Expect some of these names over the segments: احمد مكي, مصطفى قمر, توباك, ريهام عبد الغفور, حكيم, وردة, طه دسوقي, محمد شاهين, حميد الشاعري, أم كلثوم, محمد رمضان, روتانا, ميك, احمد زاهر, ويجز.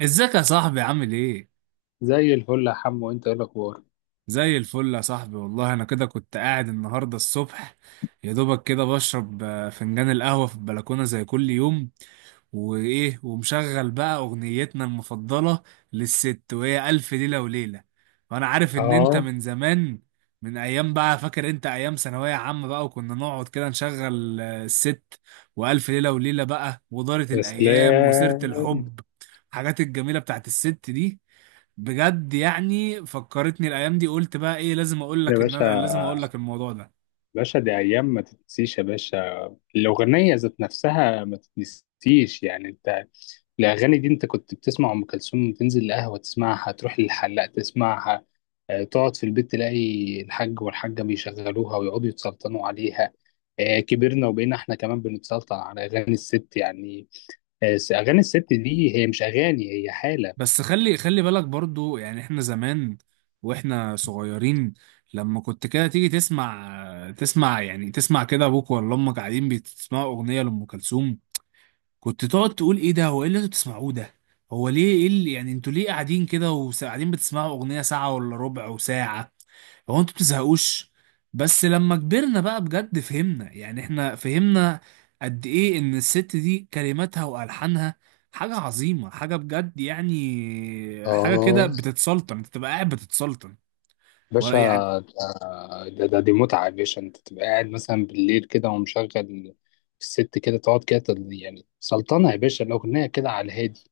ازيك يا صاحبي، عامل ايه؟ زي الفل يا حمو، انت ايه الاخبار؟ زي الفل يا صاحبي، والله انا كده كنت قاعد النهارده الصبح، يا دوبك كده بشرب فنجان القهوة في البلكونة زي كل يوم، وايه ومشغل بقى اغنيتنا المفضلة للست، وهي ألف ليلة وليلة. وانا عارف ان انت اه. من زمان، من ايام بقى، فاكر انت ايام ثانوية عامة بقى، وكنا نقعد كده نشغل الست وألف ليلة وليلة بقى، ودارت يا الايام وسيرة سلام. الحب، الحاجات الجميلة بتاعت الست دي. بجد يعني فكرتني الايام دي، قلت بقى ايه، لازم اقول يا لك ان باشا، انا لازم اقول لك الموضوع ده. باشا دي ايام ما تتنسيش يا باشا. الاغنيه ذات نفسها ما تتنسيش. انت الاغاني دي انت كنت بتسمع ام كلثوم، تنزل القهوه تسمعها، تروح للحلاق تسمعها، تقعد في البيت تلاقي الحاج والحاجه بيشغلوها ويقعدوا يتسلطنوا عليها. كبرنا وبقينا احنا كمان بنتسلطن على اغاني الست. اغاني الست دي هي مش اغاني، هي حاله. بس خلي بالك برضو، يعني احنا زمان واحنا صغيرين، لما كنت كده تيجي تسمع يعني تسمع كده ابوك ولا امك قاعدين بتسمعوا اغنيه لام كلثوم، كنت تقعد تقول ايه ده؟ هو ايه اللي انتوا بتسمعوه ده؟ هو ليه، ايه اللي يعني انتوا ليه قاعدين كده وقاعدين بتسمعوا اغنيه ساعه ولا ربع وساعه؟ هو انتوا بتزهقوش؟ بس لما كبرنا بقى بجد فهمنا، يعني احنا فهمنا قد ايه ان الست دي كلماتها والحانها حاجة عظيمة، حاجة بجد يعني، حاجة كده اه. بتتسلطن، انت تبقى قاعد بتتسلطن، ولا باشا، يعني. ده دي متعة يا باشا. انت تبقى قاعد مثلا بالليل كده ومشغل الست، كده تقعد كده سلطنة يا باشا. الأغنية كده على الهادي،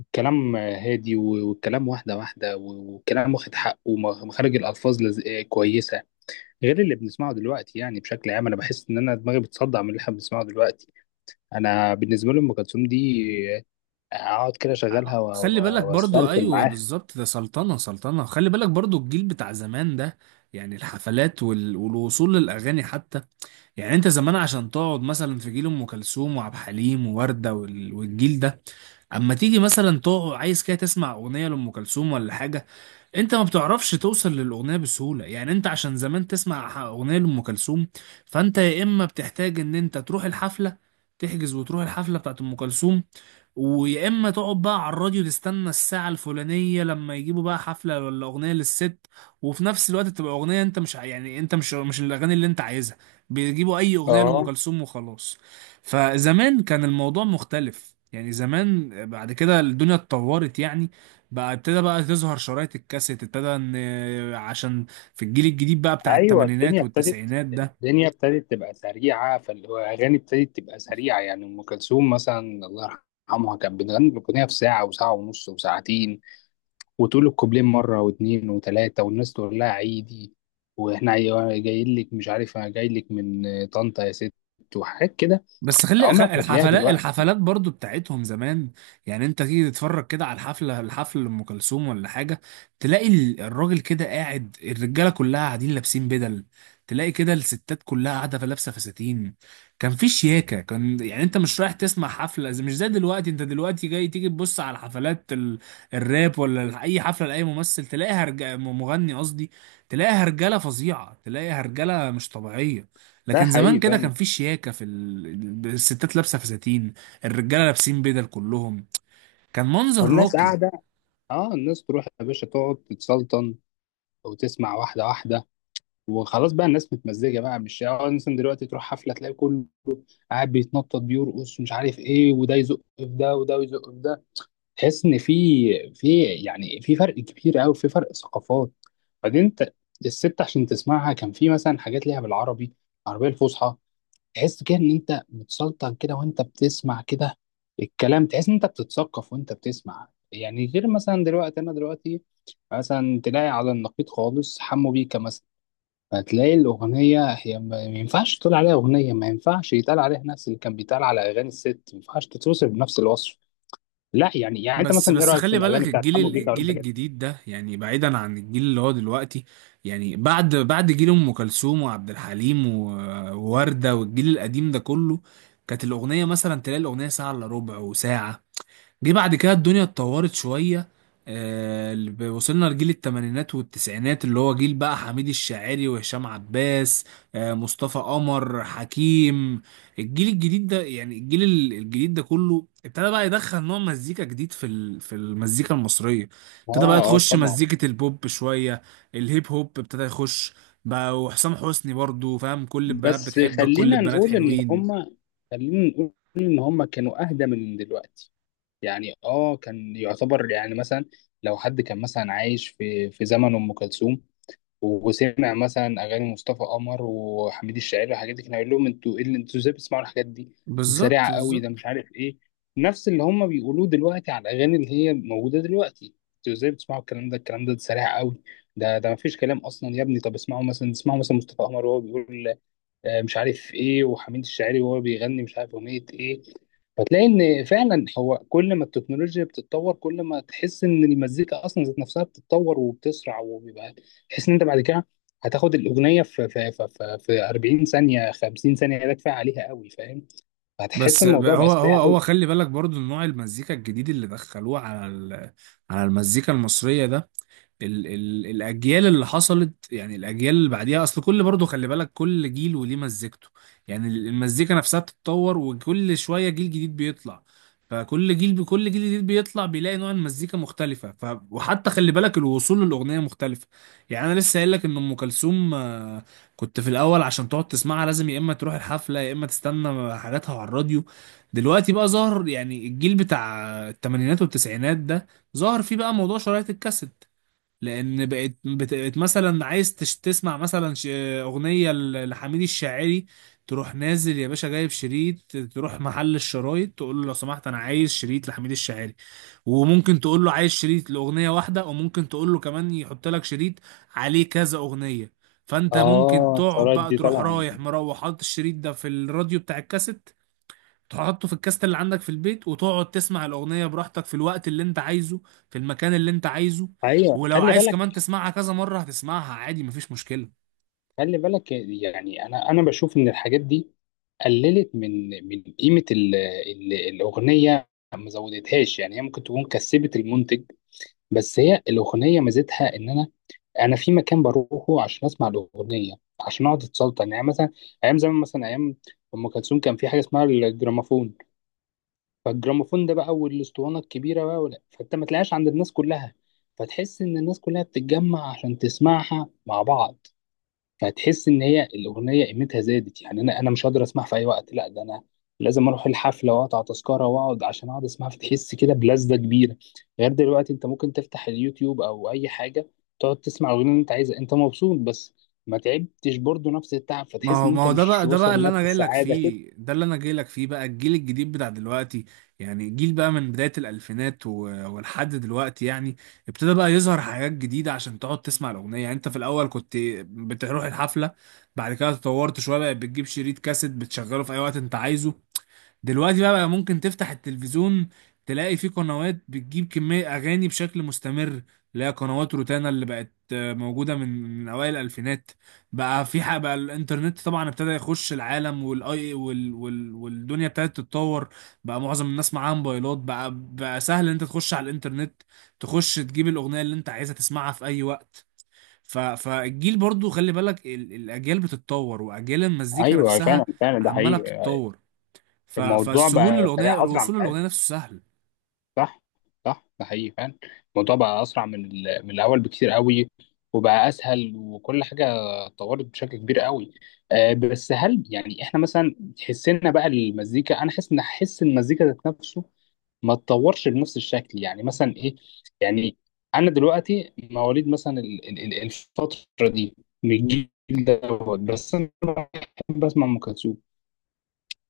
الكلام هادي والكلام واحدة واحدة والكلام واخد حقه، ومخارج الألفاظ لز... آه، كويسة، غير اللي بنسمعه دلوقتي. بشكل عام أنا بحس إن أنا دماغي بتصدع من اللي احنا بنسمعه دلوقتي. أنا بالنسبة لي أم كلثوم دي، أقعد كده أشغلها خلي بالك برضو، وأستلفل ايوه معاها. بالظبط، ده سلطنة سلطنة. خلي بالك برضو الجيل بتاع زمان ده، يعني الحفلات والوصول للاغاني حتى. يعني انت زمان عشان تقعد مثلا في جيل ام كلثوم وعبد الحليم ووردة والجيل ده، اما تيجي مثلا تقعد عايز كده تسمع اغنية لام كلثوم ولا حاجة، انت ما بتعرفش توصل للاغنيه بسهوله، يعني انت عشان زمان تسمع اغنيه لام كلثوم، فانت يا اما بتحتاج ان انت تروح الحفله، تحجز وتروح الحفله بتاعت ام كلثوم، ويا اما تقعد بقى على الراديو تستنى الساعه الفلانيه لما يجيبوا بقى حفله ولا اغنيه للست. وفي نفس الوقت تبقى اغنيه انت مش ع- يعني انت مش الاغاني اللي انت عايزها، بيجيبوا اي اغنيه لام اه. كلثوم وخلاص. فزمان كان الموضوع مختلف، يعني زمان بعد كده الدنيا اتطورت يعني، بقى ابتدى بقى تظهر شرايط الكاسيت، ابتدى ان عشان في الجيل الجديد بقى بتاع ايوه، التمانينات الدنيا ابتدت، والتسعينات ده. الدنيا ابتدت تبقى سريعه، فاللي هو اغاني ابتدت تبقى سريعه. يعني ام كلثوم مثلا، الله يرحمها، كانت بتغني الاغنيه في ساعه وساعه ونص وساعتين، وتقول الكوبلين مره واثنين وثلاثه، والناس تقول لها عيدي، واحنا جايين لك، مش عارف انا جاي لك من طنطا يا ست وحاجات كده. بس عمرك ما تلاقيها الحفلات دلوقتي. الحفلات برضو بتاعتهم زمان، يعني انت تيجي تتفرج كده على الحفل لام كلثوم ولا حاجه، تلاقي الراجل كده قاعد، الرجاله كلها قاعدين لابسين بدل، تلاقي كده الستات كلها قاعده في لابسه فساتين، كان في شياكه، كان يعني انت مش رايح تسمع حفله مش زي دلوقتي، انت دلوقتي جاي تيجي تبص على حفلات الراب ولا اي حفله لاي ممثل تلاقيها مغني قصدي، تلاقيها رجاله فظيعه، تلاقيها رجاله مش طبيعيه. ده لكن زمان حقيقي، كده فاهم. كان في شياكة، في الستات لابسة فساتين، الرجالة لابسين بدل كلهم، كان منظر والناس راقي. قاعده. اه، الناس تروح يا باشا تقعد تتسلطن وتسمع واحده واحده. وخلاص بقى الناس متمزجه بقى، مش يعني اه مثلا دلوقتي تروح حفله تلاقي كله قاعد بيتنطط بيرقص ومش عارف ايه، وده يزق في ده وده يزق في ده. تحس ان في، يعني في فرق كبير قوي، في فرق ثقافات. بعدين انت الست عشان تسمعها كان في مثلا حاجات ليها بالعربي، العربيه الفصحى، تحس كده ان انت متسلطن كده وانت بتسمع كده الكلام، تحس ان انت بتتثقف وانت بتسمع. غير مثلا دلوقتي، انا دلوقتي مثلا تلاقي على النقيض خالص حمو بيكا مثلا. هتلاقي الأغنية هي ما ينفعش تقول عليها أغنية، ما ينفعش يتقال عليها نفس اللي كان بيتقال على أغاني الست، ما ينفعش تتوصف بنفس الوصف. لا يعني أنت بس مثلا إيه بس رأيك في خلي بالك الأغاني بتاعت الجيل حمو ال- بيكا الجيل والحاجات دي؟ الجديد ده، يعني بعيدا عن الجيل اللي هو دلوقتي، يعني بعد جيل أم كلثوم وعبد الحليم ووردة والجيل القديم ده كله، كانت الأغنية مثلا تلاقي الأغنية ساعة إلا ربع وساعة. جه بعد كده الدنيا اتطورت شوية، وصلنا لجيل التمانينات والتسعينات اللي هو جيل بقى حميد الشاعري وهشام عباس، مصطفى قمر، حكيم. الجيل الجديد ده يعني الجيل الجديد ده كله ابتدى بقى يدخل نوع مزيكا جديد في المزيكا المصرية، اه ابتدى بقى اه، تخش طبعا. مزيكة البوب شوية، الهيب هوب ابتدى يخش بقى، وحسام حسني برضو، فاهم، كل البنات بس بتحبك، كل خلينا البنات نقول إن حلوين. هما، خلينا نقول إن هما كانوا أهدى من دلوقتي. يعني آه، كان يعتبر. يعني مثلا لو حد كان مثلا عايش في زمن أم كلثوم، وسمع مثلا اغاني مصطفى قمر وحميد الشاعري والحاجات دي، كان هيقول لهم انتوا ايه اللي انتوا ازاي بتسمعوا الحاجات دي؟ دي سريعه بالظبط، قوي، بالظبط. ده مش عارف ايه. نفس اللي هم بيقولوه دلوقتي على الاغاني اللي هي موجوده دلوقتي: انتوا ازاي بتسمعوا الكلام ده؟ الكلام ده سريع قوي. ده مفيش كلام اصلا يا ابني. طب اسمعوا مثلا، مصطفى قمر وهو بيقول مش عارف ايه، وحميد الشاعري وهو بيغني مش عارف اغنيه ايه. فتلاقي ان فعلا هو كل ما التكنولوجيا بتتطور، كل ما تحس ان المزيكا اصلا ذات نفسها بتتطور وبتسرع وبيبقى. تحس ان انت بعد كده هتاخد الاغنيه في 40 ثانيه، 50 ثانيه ده كفايه عليها قوي، فاهم. هتحس بس الموضوع بقى بقى هو هو سريع قوي. هو خلي بالك برضو نوع المزيكا الجديد اللي دخلوه على المزيكا المصرية ده، ال ال الاجيال اللي حصلت، يعني الاجيال اللي بعديها، اصل كل برضه خلي بالك كل جيل وليه مزيكته، يعني المزيكا نفسها بتتطور، وكل شويه جيل جديد بيطلع، فكل جيل بكل جيل جديد بيطلع بيلاقي نوع المزيكا مختلفه، وحتى خلي بالك الوصول للاغنيه مختلفه. يعني انا لسه قايل لك ان ام كلثوم كنت في الاول عشان تقعد تسمعها لازم يا اما تروح الحفله، يا اما تستنى حاجاتها على الراديو. دلوقتي بقى ظهر يعني الجيل بتاع الثمانينات والتسعينات ده، ظهر فيه بقى موضوع شرايط الكاسيت، لان بقت مثلا عايز تسمع مثلا اغنيه لحميد الشاعري، تروح نازل يا باشا جايب شريط، تروح محل الشرايط تقول له لو سمحت انا عايز شريط لحميد الشاعري، وممكن تقول له عايز شريط لاغنيه واحده، وممكن تقول له كمان يحط لك شريط عليه كذا اغنيه، فانت ممكن اه، تقعد القرارات بقى دي تروح طبعا. رايح مروح حاطط الشريط ده في الراديو بتاع الكاسيت، تحطه في الكاست اللي عندك في البيت، وتقعد تسمع الأغنية براحتك في الوقت اللي انت عايزه، في المكان اللي انت عايزه، ايوه، ولو خلي عايز بالك، كمان تسمعها كذا مرة هتسمعها عادي مفيش مشكلة. يعني انا بشوف ان الحاجات دي قللت من قيمه ال الاغنيه، ما زودتهاش. يعني هي ممكن تكون كسبت المنتج، بس هي الاغنيه ميزتها ان انا في مكان بروحه عشان اسمع الاغنيه، عشان اقعد اتسلطن. يعني مثلا ايام زمان مثلا، ايام ام كلثوم، كان في حاجه اسمها الجراموفون. فالجراموفون ده بقى والاسطوانه الكبيره بقى ولا، فانت ما تلاقيهاش عند الناس كلها، فتحس ان الناس كلها بتتجمع عشان تسمعها مع بعض. فهتحس ان هي الاغنيه قيمتها زادت. يعني انا مش هقدر اسمعها في اي وقت، لا ده انا لازم اروح الحفله واقطع تذكره واقعد عشان اقعد اسمعها، فتحس كده بلذه كبيره. غير دلوقتي انت ممكن تفتح اليوتيوب او اي حاجه تقعد تسمع الاغنيه اللي انت عايزها، انت مبسوط بس ما تعبتش برضه نفس التعب، ما فتحس هو ان ما انت هو ده مش بقى، ده بقى واصل اللي انا لنفس جاي لك السعاده كده. فيه، ده اللي انا جاي لك فيه، بقى الجيل الجديد بتاع دلوقتي، يعني جيل بقى من بداية الألفينات ولحد دلوقتي يعني، ابتدى بقى يظهر حاجات جديدة عشان تقعد تسمع الأغنية. يعني انت في الأول كنت بتروح الحفلة، بعد كده اتطورت شوية بقى بتجيب شريط كاسيت بتشغله في أي وقت انت عايزه. دلوقتي بقى ممكن تفتح التلفزيون تلاقي فيه قنوات بتجيب كمية أغاني بشكل مستمر، اللي هي قنوات روتانا اللي بقت موجودة من أوائل الألفينات. بقى في حق بقى الإنترنت طبعا ابتدى يخش العالم، والأي وال وال والدنيا ابتدت تتطور، بقى معظم الناس معاها موبايلات، بقى سهل إن أنت تخش على الإنترنت، تخش تجيب الأغنية اللي أنت عايزها تسمعها في أي وقت. فالجيل برضو خلي بالك الأجيال بتتطور، وأجيال المزيكا ايوه فعلا، نفسها فعلا، ده عمالة حقيقي. بتتطور. ف... الموضوع فالسهول بقى للاغنيه سريع اسرع من، الوصول للاغنيه نفسه سهل. صح، صح، ده حقيقي فعلا. الموضوع بقى اسرع من من الاول بكتير قوي، وبقى اسهل، وكل حاجه اتطورت بشكل كبير قوي. آه، بس هل يعني احنا مثلا تحسنا بقى المزيكا؟ انا حاسس ان حس المزيكا ذات نفسه ما اتطورش بنفس الشكل. يعني مثلا ايه؟ يعني انا دلوقتي مواليد مثلا الفتره دي، من الجيل دوت، بس انا بحب اسمع ام كلثوم.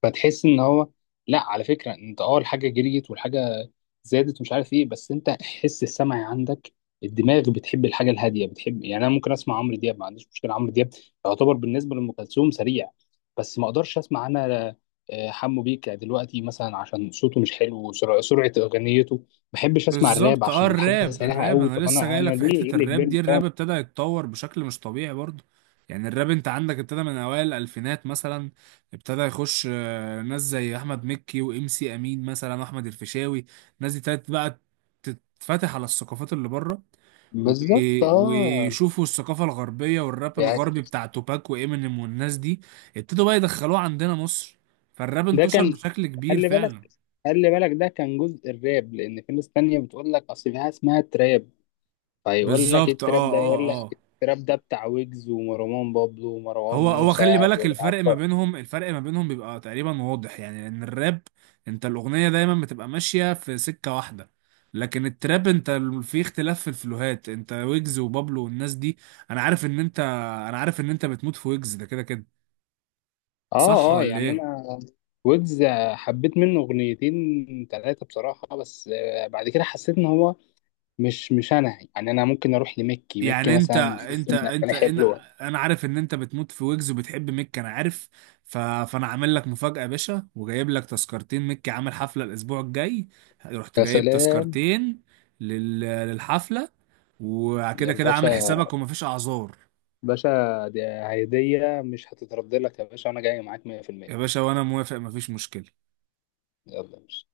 فتحس ان هو، لا على فكره انت، اه الحاجه جريت والحاجه زادت ومش عارف ايه، بس انت حس السمعي عندك، الدماغ بتحب الحاجه الهاديه بتحب. يعني انا ممكن اسمع عمرو دياب، ما عنديش مشكله، عمرو دياب يعتبر بالنسبه لام كلثوم سريع، بس ما اقدرش اسمع انا حمو بيكا دلوقتي مثلا عشان صوته مش حلو سرعة اغنيته. ما بحبش اسمع الراب بالظبط. اه عشان الحاجه الراب سريعه الراب قوي. انا طب لسه انا، جاي لك في ليه ايه حته اللي الراب كبرني؟ دي، الراب ابتدى يتطور بشكل مش طبيعي برضه، يعني الراب انت عندك ابتدى من اوائل الالفينات مثلا، ابتدى يخش ناس زي احمد مكي وام سي امين مثلا واحمد الفيشاوي، الناس دي ابتدت بقى تتفتح على الثقافات اللي بره، و... بالظبط اه. ويشوفوا الثقافه الغربيه والراب يعني الغربي بتاع توباك وامينيم والناس دي، ابتدوا بقى يدخلوه عندنا مصر، فالراب ده انتشر كان، بشكل كبير خلي بالك، فعلا. ده كان جزء الراب، لان في ناس تانية بتقول لك اصل في حاجه اسمها تراب. فيقول لك ايه بالظبط، التراب اه، ده؟ اه، يقول لك اه. التراب ده بتاع ويجز ومروان بابلو ومروان هو موسى خلي بالك الفرق ما وعفار. بينهم، الفرق ما بينهم بيبقى تقريبا واضح، يعني لان الراب انت الاغنيه دايما بتبقى ماشيه في سكه واحده، لكن التراب انت في اختلاف في الفلوهات، انت ويجز وبابلو والناس دي، انا عارف ان انت انا عارف ان انت بتموت في ويجز ده كده كده، صح اه اه. ولا يعني ايه؟ انا ويجز حبيت منه اغنيتين ثلاثه بصراحه، بس بعد كده حسيت ان هو مش انا. يعني انا ممكن اروح لميكي، ميكي يعني انت مثلا بتحس انت ان انت اغاني انا حلوه. انا عارف ان انت بتموت في ويجز وبتحب ميك، انا عارف. فانا عامل لك مفاجأة يا باشا، وجايب لك تذكرتين، ميك عامل حفلة الاسبوع الجاي، رحت يا جايب سلام تذكرتين للحفلة، يا وكده كده عامل باشا. حسابك ومفيش اعذار، باشا، دي هدية مش هتترد لك يا باشا، أنا جاي معاك 100%. يا باشا، وانا موافق مفيش مشكلة. يلا يا باشا.